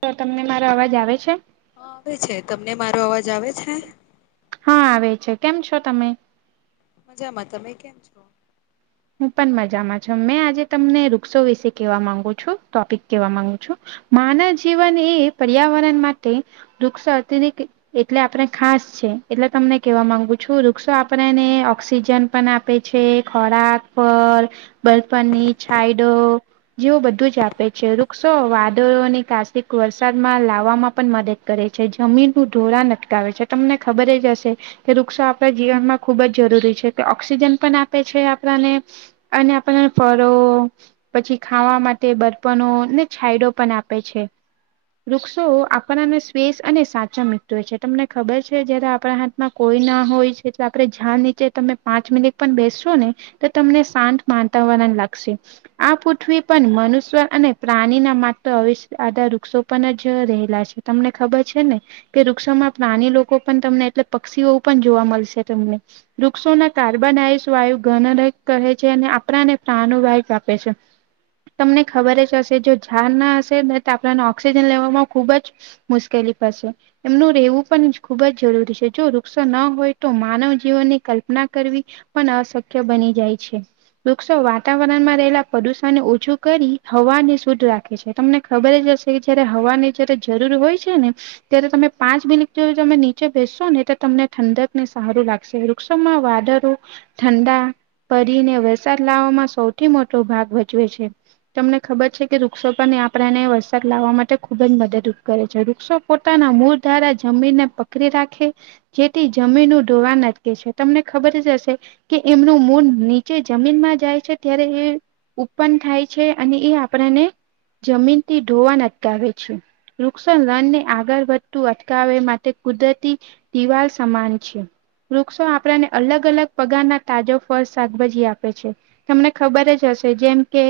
તો તમને મારો અવાજ આવે છે. હ આવે છે તમને મારો અવાજ આવે છે. હા આવે છે કેમ છો તમે. મજામાં તમે કેમ છો? હું પણ મજામાં છ મેં આજે તમને વૃક્ષો વિશે કેહેવા માંગુ છું ટોપિક કેહેવા માંગુ છું. માનવ જીવન એ પર્યાવરણ માટે દુખ એટલે આપણે ખાસ છે એટલે તમને કેવા માંગુ છું વૃક્ષો આપણેને ઓક્સિજન પણ આપ. આપે છે ખોરાક પર બલ્ફનની છાઈડો. જેવું બધું જ આપે છે વૃક્ષો વાદળોની કાસિક વરસાદમાં લાવવામાં પણ મદદ કરે છે જમીન નું ઢોળ નટકાવે છે તમને ખબર જ હશે. કે વૃક્ષો આપણા જીવનમાં ખુબ જ જરૂરી છે કે ઓક્સિજન પણ આપે છે આપણાને અને આપણ પરો પછી ખાવા માટે બર્પણ ને છાયડો પણ આપે છે વૃક્ષો આપણાને શવેસ અને સાચા મકતો હોય છે તમને ખબર છે જ્યારે આપણા. કોઈ ના હોય છે એટલે આપડે જ્યાં નીચે, તમે પાંચ મિનિટ પણ બેસશો ને તમને શાંત માનતાવરણ લાગશે, આ પૃથ્વી પણ મનુષ્ય અને પ્રાણીના માત્ર અવ આધા વૃક્ષો પણ જ રહેલા છે. તમને ખબર છે ને. કે વૃક્ષોમાં પ્રાણી લોકો પણ તમને એટલે પક્ષીઓ પણ જોવા મળશે તમને વૃક્ષોના કાર્બન આયસ વાયુ ઘન કહે છે અને આપણાને પ્રાણુ વાાઈ આપે છે તમને ખબર જ હશે જો ઝાર ના હશે ને તો, આપણને ઓક્સિજન લેવામાં ખુબ જ મુશ્કેલી પાસે એમનું રહેવું પણ ખુબ જ જરૂરી છે, જો વૃક્ષો ન હોય તો માનવ જીવનની કલ્પના કરવી પણ અશક્ય બની જાય છે. વૃક્ષો વાતાવરણ માં રહેલા પ્રદુષણને ઓછું કરી હવા ને શુદ્ધ રાખે છે. તમને ખબર જ હશે કે જયારે હવાની જયારે જરૂર હોય છે ને ત્યારે તમે પાંચ મિનિટ જો તમે નીચે બેસશો ને તો તમને ઠંડક ને સારું લાગે વૃક્ષોમાં વાદારો ઠંડા પરીને વરસાદ લાવવામાં સૌથી મોટો ભાગ ભજવે છે તમને ખબર છે કે વૃક્ષો પણ આપડાને વરસાદ લાવવા માટે ખુબ જ મદદરૂ કરે છે વૃક્ષો પોતાના મૂળ દ્વારા જમીનને પકડી રાખે, જેથી જમીન ડોવાન અટકે છે, તમને ખબર જ હશે કે એમનું મૂન નીચે જમીનમાં જાય છે ત્યારે એ ઉપન્ન થાય છે અને એ આપણા ને જમીન થી ધોવાણ નટકાવે છે. વૃક્ષો રણ ને આગળ વધતું અટકાવે માટે કુદરતી દિવાલ સમાન છે વૃક્ષો આપણાને અલગ-અલગ પગાર ના તાજો ફળ, શાકભાજી આપે છે તમને ખબર જ હશે જેમ કે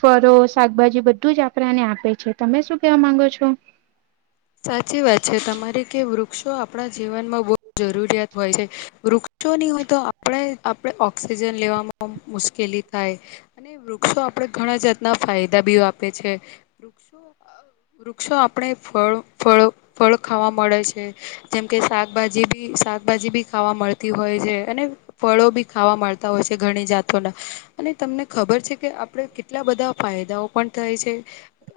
ફળ શાકભાજી બધું જ આપણાને આપે છે, તમે શું કેવા માંગો છો? સાચી વાત છે તમારે કે વૃક્ષો આપણા જીવનમાં બહુ જરૂરિયાત હોય છે વૃક્ષ શું નહ હોય તો આપણે આપણે ઓક્સિજન લેવામાં મુશ્કેલી થાય અને વૃક્ષો આપડે ઘણા જાતના ફાયદા બી આપે છે વૃક્ષો વૃક્ષો આપણે ફળ ફળ ફળ ખાવા મળે છે. જેમ કે શાકભાજી બી શાકભાજી બી ખાવા મળતી હોય છે જે અને ફળો બી ખાવા મળતા હોય છે, ઘણી જાતોના અને તમને ખબર છે કે આપડ કેટલા બધા ફાયદાઓ પણ થાય છે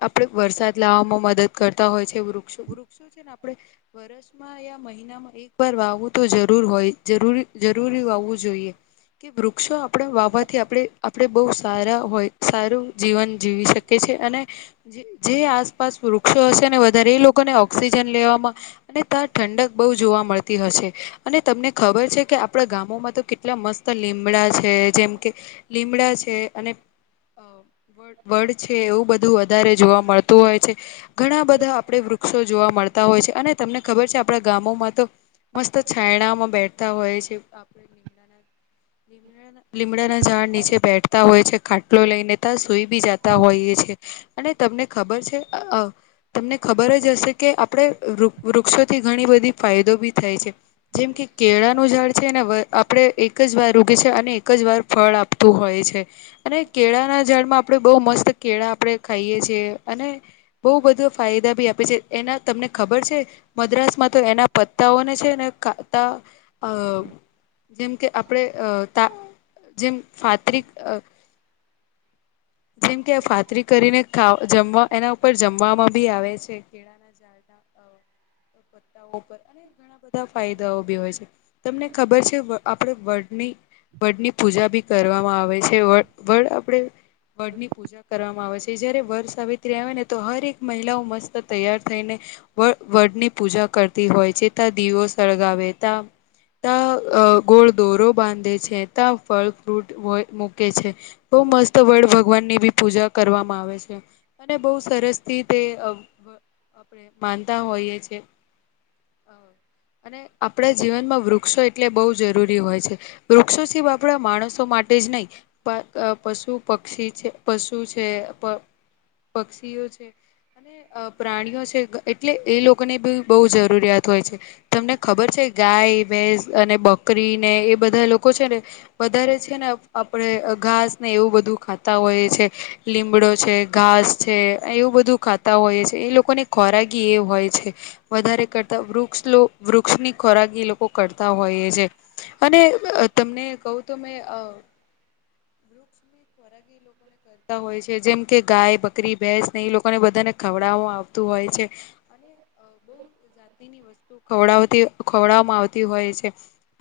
આપડ વરસાદ લાવવામાં મદદ કરતા હોય છે વૃક્ષો વૃક્ષો છે ને આપણે વરષમાં મહિનામાં એક વાર વાવવું તો જરૂર હોય જરૂરી વાવવું જોઈએ. કે વૃક્ષો આપણા વાવવાથી આપ આપણેે બહ સારા હોય સારું જીવન જીવી શકીએ છે, અને જે આસપાસ વૃક્ષો હશેને વધારે એ લોકોને ઓક્સિજન લેવામાં અને ત્યાં ઠંડક બહુ જોવા મળતી હશે અને તમને ખબર છે કે આપણા ગામોમાં તો કેટલા મસ્ત લીમડા છે જેમ કે લીમડા છે અને હ, વડ છે એવું બધું વધારે જોવા મળતું હોય છે ઘણા બધા આપડે વૃ વૃક્ષો જોવા મળતા હોય છે અને તમને ખબર છે આપણા ગામોમાં તો મસ્ત છાયણામાં બેઠતા હોય છે. લીમડાના ઝાડ નીચે બેઠતા હોય છે ખાટલો લઈને તા સુઈ બી જતા હોઈએ છ છે અને તમને ખબર છે અ તમને ખબર જ, જશે કે આપણે વૃ વૃક્ષોથી ઘણી બધી ફાયદો બી થાય છે. જેમ કે કેળાનું ઝાડ છે એને આપણે એક જ વાર રોપીએ છે અને એક જ વાર ફળ આપ તુ હોય છે. અને કેળાના ઝાડમાં આપણે બહુ મસ્ત કેળા આપણે ખાઈએ છીએ અને બઉુ બધું ફાયદા બી આપ પછી એના તમને ખબર છે મદ્રાસમાં તો એના પત્તાઓને છે ને ખાતા અ જેમ કે આપણે અ તા જેમ ફાતરિક અ જેમ કે આ ફાતરી કરીને ખા જમવા એના ઉપર જમવામાં બી આવે છે કેળા ના જાડા અ પતાઓ અને ઘણા બધા ફાયદાઓ બી હોય છે તમને ખબર છે અ આપણે વડની વડની પૂજા ભી કરવામાં આવે છે વડ આપણે બર્ડની પૂજા પૂજા કરવામાં આવે છે જ્યારે વર્ષ સાવિત્રી આવે ને તો હર એક મહિલાઓ મસ્ત તૈયાર થઈને વડ વડની પૂજા કરતી હોય છેતા દીવો સળગાવે તા ત્યા ગોળ દોરો બાંધે છે ત્યા ફળ ફ્રૂટ હોય મૂકે છે બહુ મસ્ત વડ ભગવાનની બી પૂજા કરવામાં આવે છે અને બહુ સરસ થી તે આપણે માનતા હોઈએ છે અને આપણા જીવનમાં વૃક્ષો એટલે બહુ જરૂરી હોય છે વૃક્ષો જીવ આપણા માણસો માટે જ નહીં પર પશુ પક્ષી છે પશુ છે પક્ષીઓ છે અને પ્રાણીઓ છે એટલે એ લોકોને બી બહુ જરૂરિયાત હોય છે તમને ખબર છે ગાય ભેસ અને બકરી ને એ બધા લોકો છે ને વધારે છે ને આપણે ઘાસ ને એવું બધું ખાતા હોય છે લીમડો છે ઘાસ છે એવું બધું ખાતા હોઈ છે એ લોકોની ખોરાક કે એ હોય છે વધારે કરતા વૃક્ષ વૃક્ષની ખોરાક એ લોકો કરતા હોય છે અને તમને કહું તો મે અ વૃક્ષની વરખ એ લોકો હોય છે જેમ કે ગાય બકરી ભેંસને એ લોકોને બધાને ખવડાવામા આવતું હોય છે અને અ બહુ જાતિની વસ્તુ ખવડાતી ખવડાવવામાં આવતી હોય છે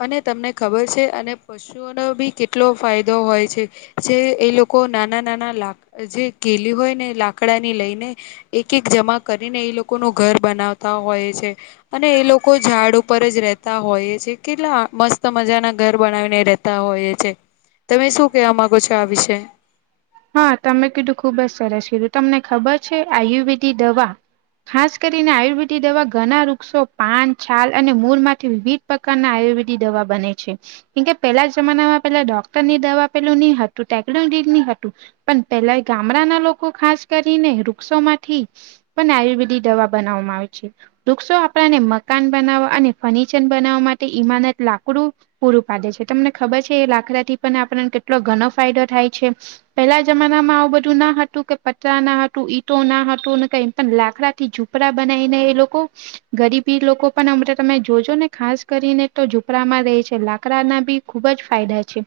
અને તમને ખબર છે અને પસુ પશુઓનો બી કેટલો ફાયદો હોય છે જે એ લોકો નાના નાના લાક જે કેલી હોય ને લા લાકડાની લઈને એક એક જમા કરીને એ લોકોનું ઘર બનાવતા હોય છે અને એ લોકો ઝાડ ઉપર જ રેતા હોય છે કેટલા મસ્ત મજા ના ઘર બનાવીને રેતા તાઓ હોય એ છે તમે શું કેવા માંગો છો આ વિશે હા તમે કીધું ખુબ જ સરસ કીધું તમને ખબર છે આયુર્વેદી દવા ખાસ કરીને આયુર્વેદિક દવા ઘણા વૃક્ષો પાન છાલ અને મૂળ માંથી વિવિધ પ્રકારના આયુર્વેદિક દવા બને છે કેમ પેલા જમાનામાં પેલા ડૉ. ડોક્ટર ની દવા પેલું નહી હતું ટેકલો ની નઇ હતું પણ પેલા ગામડાના લોકો ખાસ કરીને વૃક્ષોમાંથી પણ આયુર્વેદિક દવા બનાવવામાં આવે છે વૃક્ષો આપણાને મકાન બનાવવા અને ફર્નિચર બનાવવા માટે ઇમાનત લાકડું પૂરું પાડે છે તમને ખબર છે એ લાકડાથી પણ આપણને કેટલો ઘણો ફાયદો થાય છે પેલા જમાનામાં આવું બધું ના હતું કે પતરા ના હતું ઈટો ના હતું ને કઈ પણ લાકડા થી ઝૂપડા બનાવીને એ લોકો ગરીબી લોકો પણ અમલા તમે જોજો ને ખાસ કરીને તો ઝુપડામાં રે છે લાકડા ના બી ખુબ જ ફાયદા છે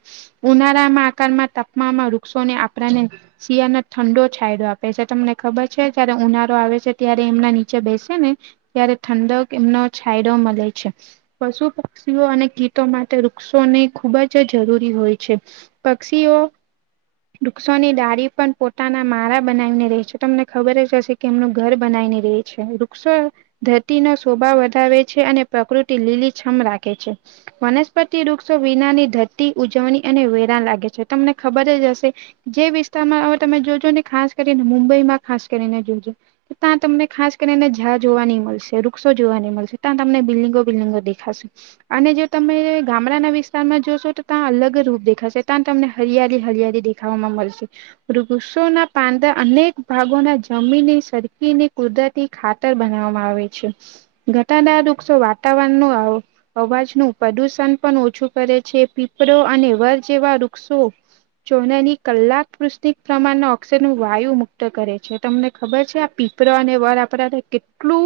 ઉનાળામાં આકારમાં તાપમામાં વૃક્ષોને આપણાને શિયાળને ઠંડો છાયડો આપે છે તમને ખબર છે જયારે ઉનારો આવે છે ત્યારે એમના નીચે બેસે ને ત્યારે ઠંડક એમનો છાયડો મળે છે પશુ પક્ષીઓ અને ગીતો માટે વૃક્ષો ને ખુબ જ જરૂરી હોય છે પક્ષીઓ વૃક્ષોની ડાળી પણ પોતાના મારા બનાવીને રહે છે. તમને ખબર જ હશે કે એમનું ઘર બનાઈ ને રેય છે વૃક્ષો ધરતીના શોબા વધાવે છે, અને પ્રકૃતિ લીલીછમ રાખે છે. વનસ્પતિ વૃક્ષો વિનાની ધરતી ઉજવની અને વેરા લાગે છે તમને ખબર જ હશે જે વિસ્તામાં હવે તમે જોજો ને ખાસ કરીને મુંબઈમાં ખાસ કરીને જોજો તા તમને ખાસ કરીનેને ઝા જોવા ની મલશે વૃક્ષો જોવાની મલશે ત્યાં તમને બિલિગો બિલ્ડિગો દેખાશે. અને જો તમે ગામડાના વિસ્તારમાં જોશો તો ત્યાં અલગ રૂપ દેખાશે ત્યાં તમને હરિયાલી હરિયાળી દેખાવામાં મલશે. વૃક્ષોના પાંદા અનેક ભાગોના જમીની સરખીની કુદરતી ખાતર બનાવવામાં આવે છે. ઘટાદાર વૃક્ષો વાતાવરણ નું આવ અવાજનું પ્રદુષણ પણ ઓછું કરે છે. પીપળો અને વર જેવા વૃક્ષો ચોનેની કલાક પૃષ્ટિ પ્રમાણ ઓક્સિજન વાયુ મુક્ત કરે છે. તમને ખબર છે? આ પી [unintelligible] રો અને વર આપરારે કેટલું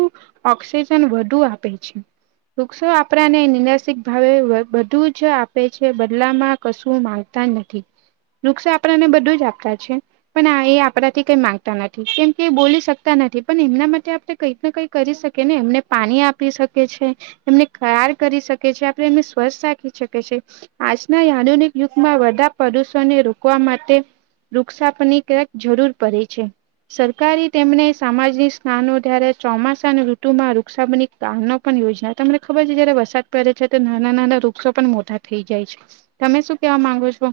ઓક્સિજન વધુ આપે છે. વૃક્ષો આપરાને નિનાશિક ભાવે બધું જ આપે છે. બદલામાં કશું માંગતા નથી. નુક્ષો આપણને બધું જ આપતા છે. પણ એ આપડાથી કઈ માંગતા નથી, કેમ કે એ બોલી શકતા નથી પણ એમના માટે આપડે કંઈક ન કંઈક કરી શકે ને એમને પાણી આપી શકે છે. એમને ખાર કરી શકે છે. આપણે એમને સ્વસ્થ રાખી શકી છે. આજના યા આધુનિક યુગમાં વધા પ્રદુષણને રોકવા માટે વૃક્ષાપની કરેક જરૂર પડે છે. સરકારી તેમને સામાજીની સ્નાનો દરે ચોમાસાના ઋતુમાં વૃક્ષાબની તો આ ન પણ યોજના તમને ખબર છે જયારે વરસાદ પડે છે, તો નાના- નાના વૃક્ષો પણ મોટા થઈ જાય. તમે શું કેવા માંગો છો?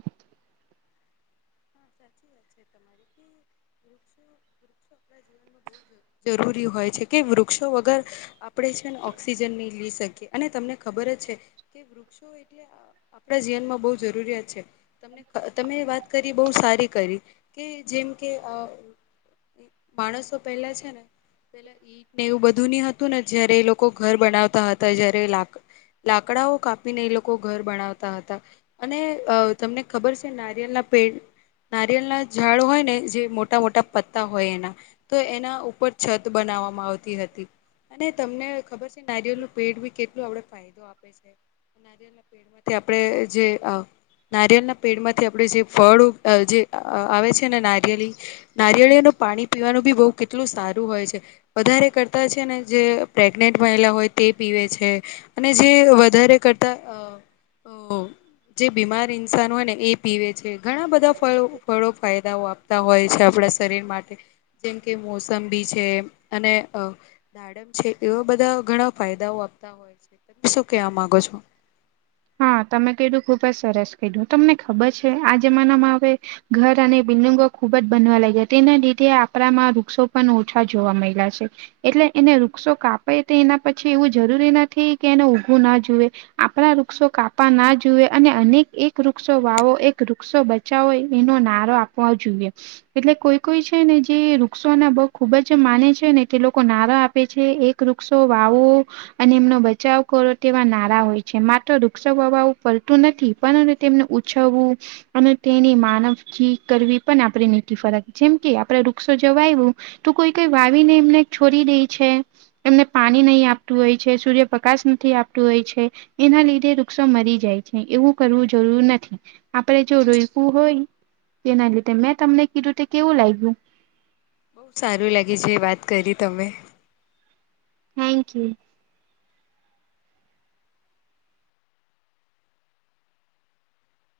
[unintelligible] જરૂરી હોય છે, કે વૃક્ષો વગર આપણે છે ને ઓક્સિજન ની લી શકીએ અને તમને ખબર જ છે, કે વૃક્ષો આપણા જીવનમાં બો જરૂરિયાત છે. તમને તેમે વાત બોવ સારી કરી કે જેમ કે અ માણસો પેલા છેને પેલા ઈટ ને એવું બધું ની હતું ને જયારે એ લોકો ઘર બનાવતા હતા. જયારે લાક લાકડાઓ કાપીને એ લોકો ઘર બનાવતા હતા. અને અ તમને ખબર છે? નારિયલ ના પેડ નારિયેલ ના ઝાડ હોય ને જે મોટા- મોટા પત્તા હોય એના તો એના ઉપર છત બનાવામાં આવતી હતી. અને તમને ખબર છે? નારિયેલ નું પેડ ભી કેટલું આપડ ફાયદો આપે છે. નારિયના પેમાંથી આપણે જે નારિયળના પેડમાંથી આપણે જે ફળ અ જે આવે છેને. નારિયેલી નારિયેળીનું પાણી પીવાનું બી બવ કેટલું સારું હોય છે. વધારે કરતા છે ને જે પ્રેગ્નેન્ટ મહિલા હોય તે પીવે છે. અને જે વધારે કરતા અ અવ જે બીમાર ઇન્સાન હોય ને એ પીવે છે. ઘણા બધા [unintelligible] ફળો ફાયદાઓ આપતા હોય છે, આપણા શરીર માટે જેમ કે મોસંબી છે, અને દાડમ છે, એવા બધા ઘણા ફાયદાઓ આપતા હોય છે. તમે શું કેવા માંગો છો? હા તમે કીધું ખુબ જ સરસ કીધું. તમને ખબર છ? આ જમાનામાં હવે ઘર અને બિલ્ડિંગો ખુબ જ બનવા લાગ્યા તેના લીધે આપરામાં વૃક્ષો પણ ઓછા જોવા મયલા છે. એટલે એને વૃક્ષો કાપે તેના પછી એવું જરૂરી નથી કે એને ઊગવું ના જુએ? આપણા રૂ વૃક્ષો કાપા ના જુએ અનેક એક વૃક્ષો વાવો એક વૃક્ષો બચાવો એનો નારો આપ હોવા જોઈએ. એટલે કોઈ કોઈ છે ને જે વૃક્ષો ના બો ખુબ જ માને છેને, તે લોકો નારા આપે છે. એક વૃક્ષો વાવો અને એમનો બચાવ કરો તેવા નારા હોય છે. મા તો દુખછો [inaudible] આવું પડતું નથી પણ તેમને ઉછવવુ અને તેની માનવજીી કરવી, પણ આપણે નીતિ ફરક જેમ કે આપડે વૃક્ષો જવાયું તું કોઈ કઈ વાવીને એમને છોડી દે છે. એમને પાણી નહીં આપતું હોય છે. સૂર્યપ્રકાશ નથી આપતું હોય છે. એના લીધે એ વૃક્ષો મરી જાય છે એવું કરવું જરૂર નથી આપણે જો રોપ્યું હોય તેના ના લીધે મેં તમને કીધું તે કેવું લાગ્યું બઉુ સારું લાગે છે વાત કરી તમે થેન્ક યુ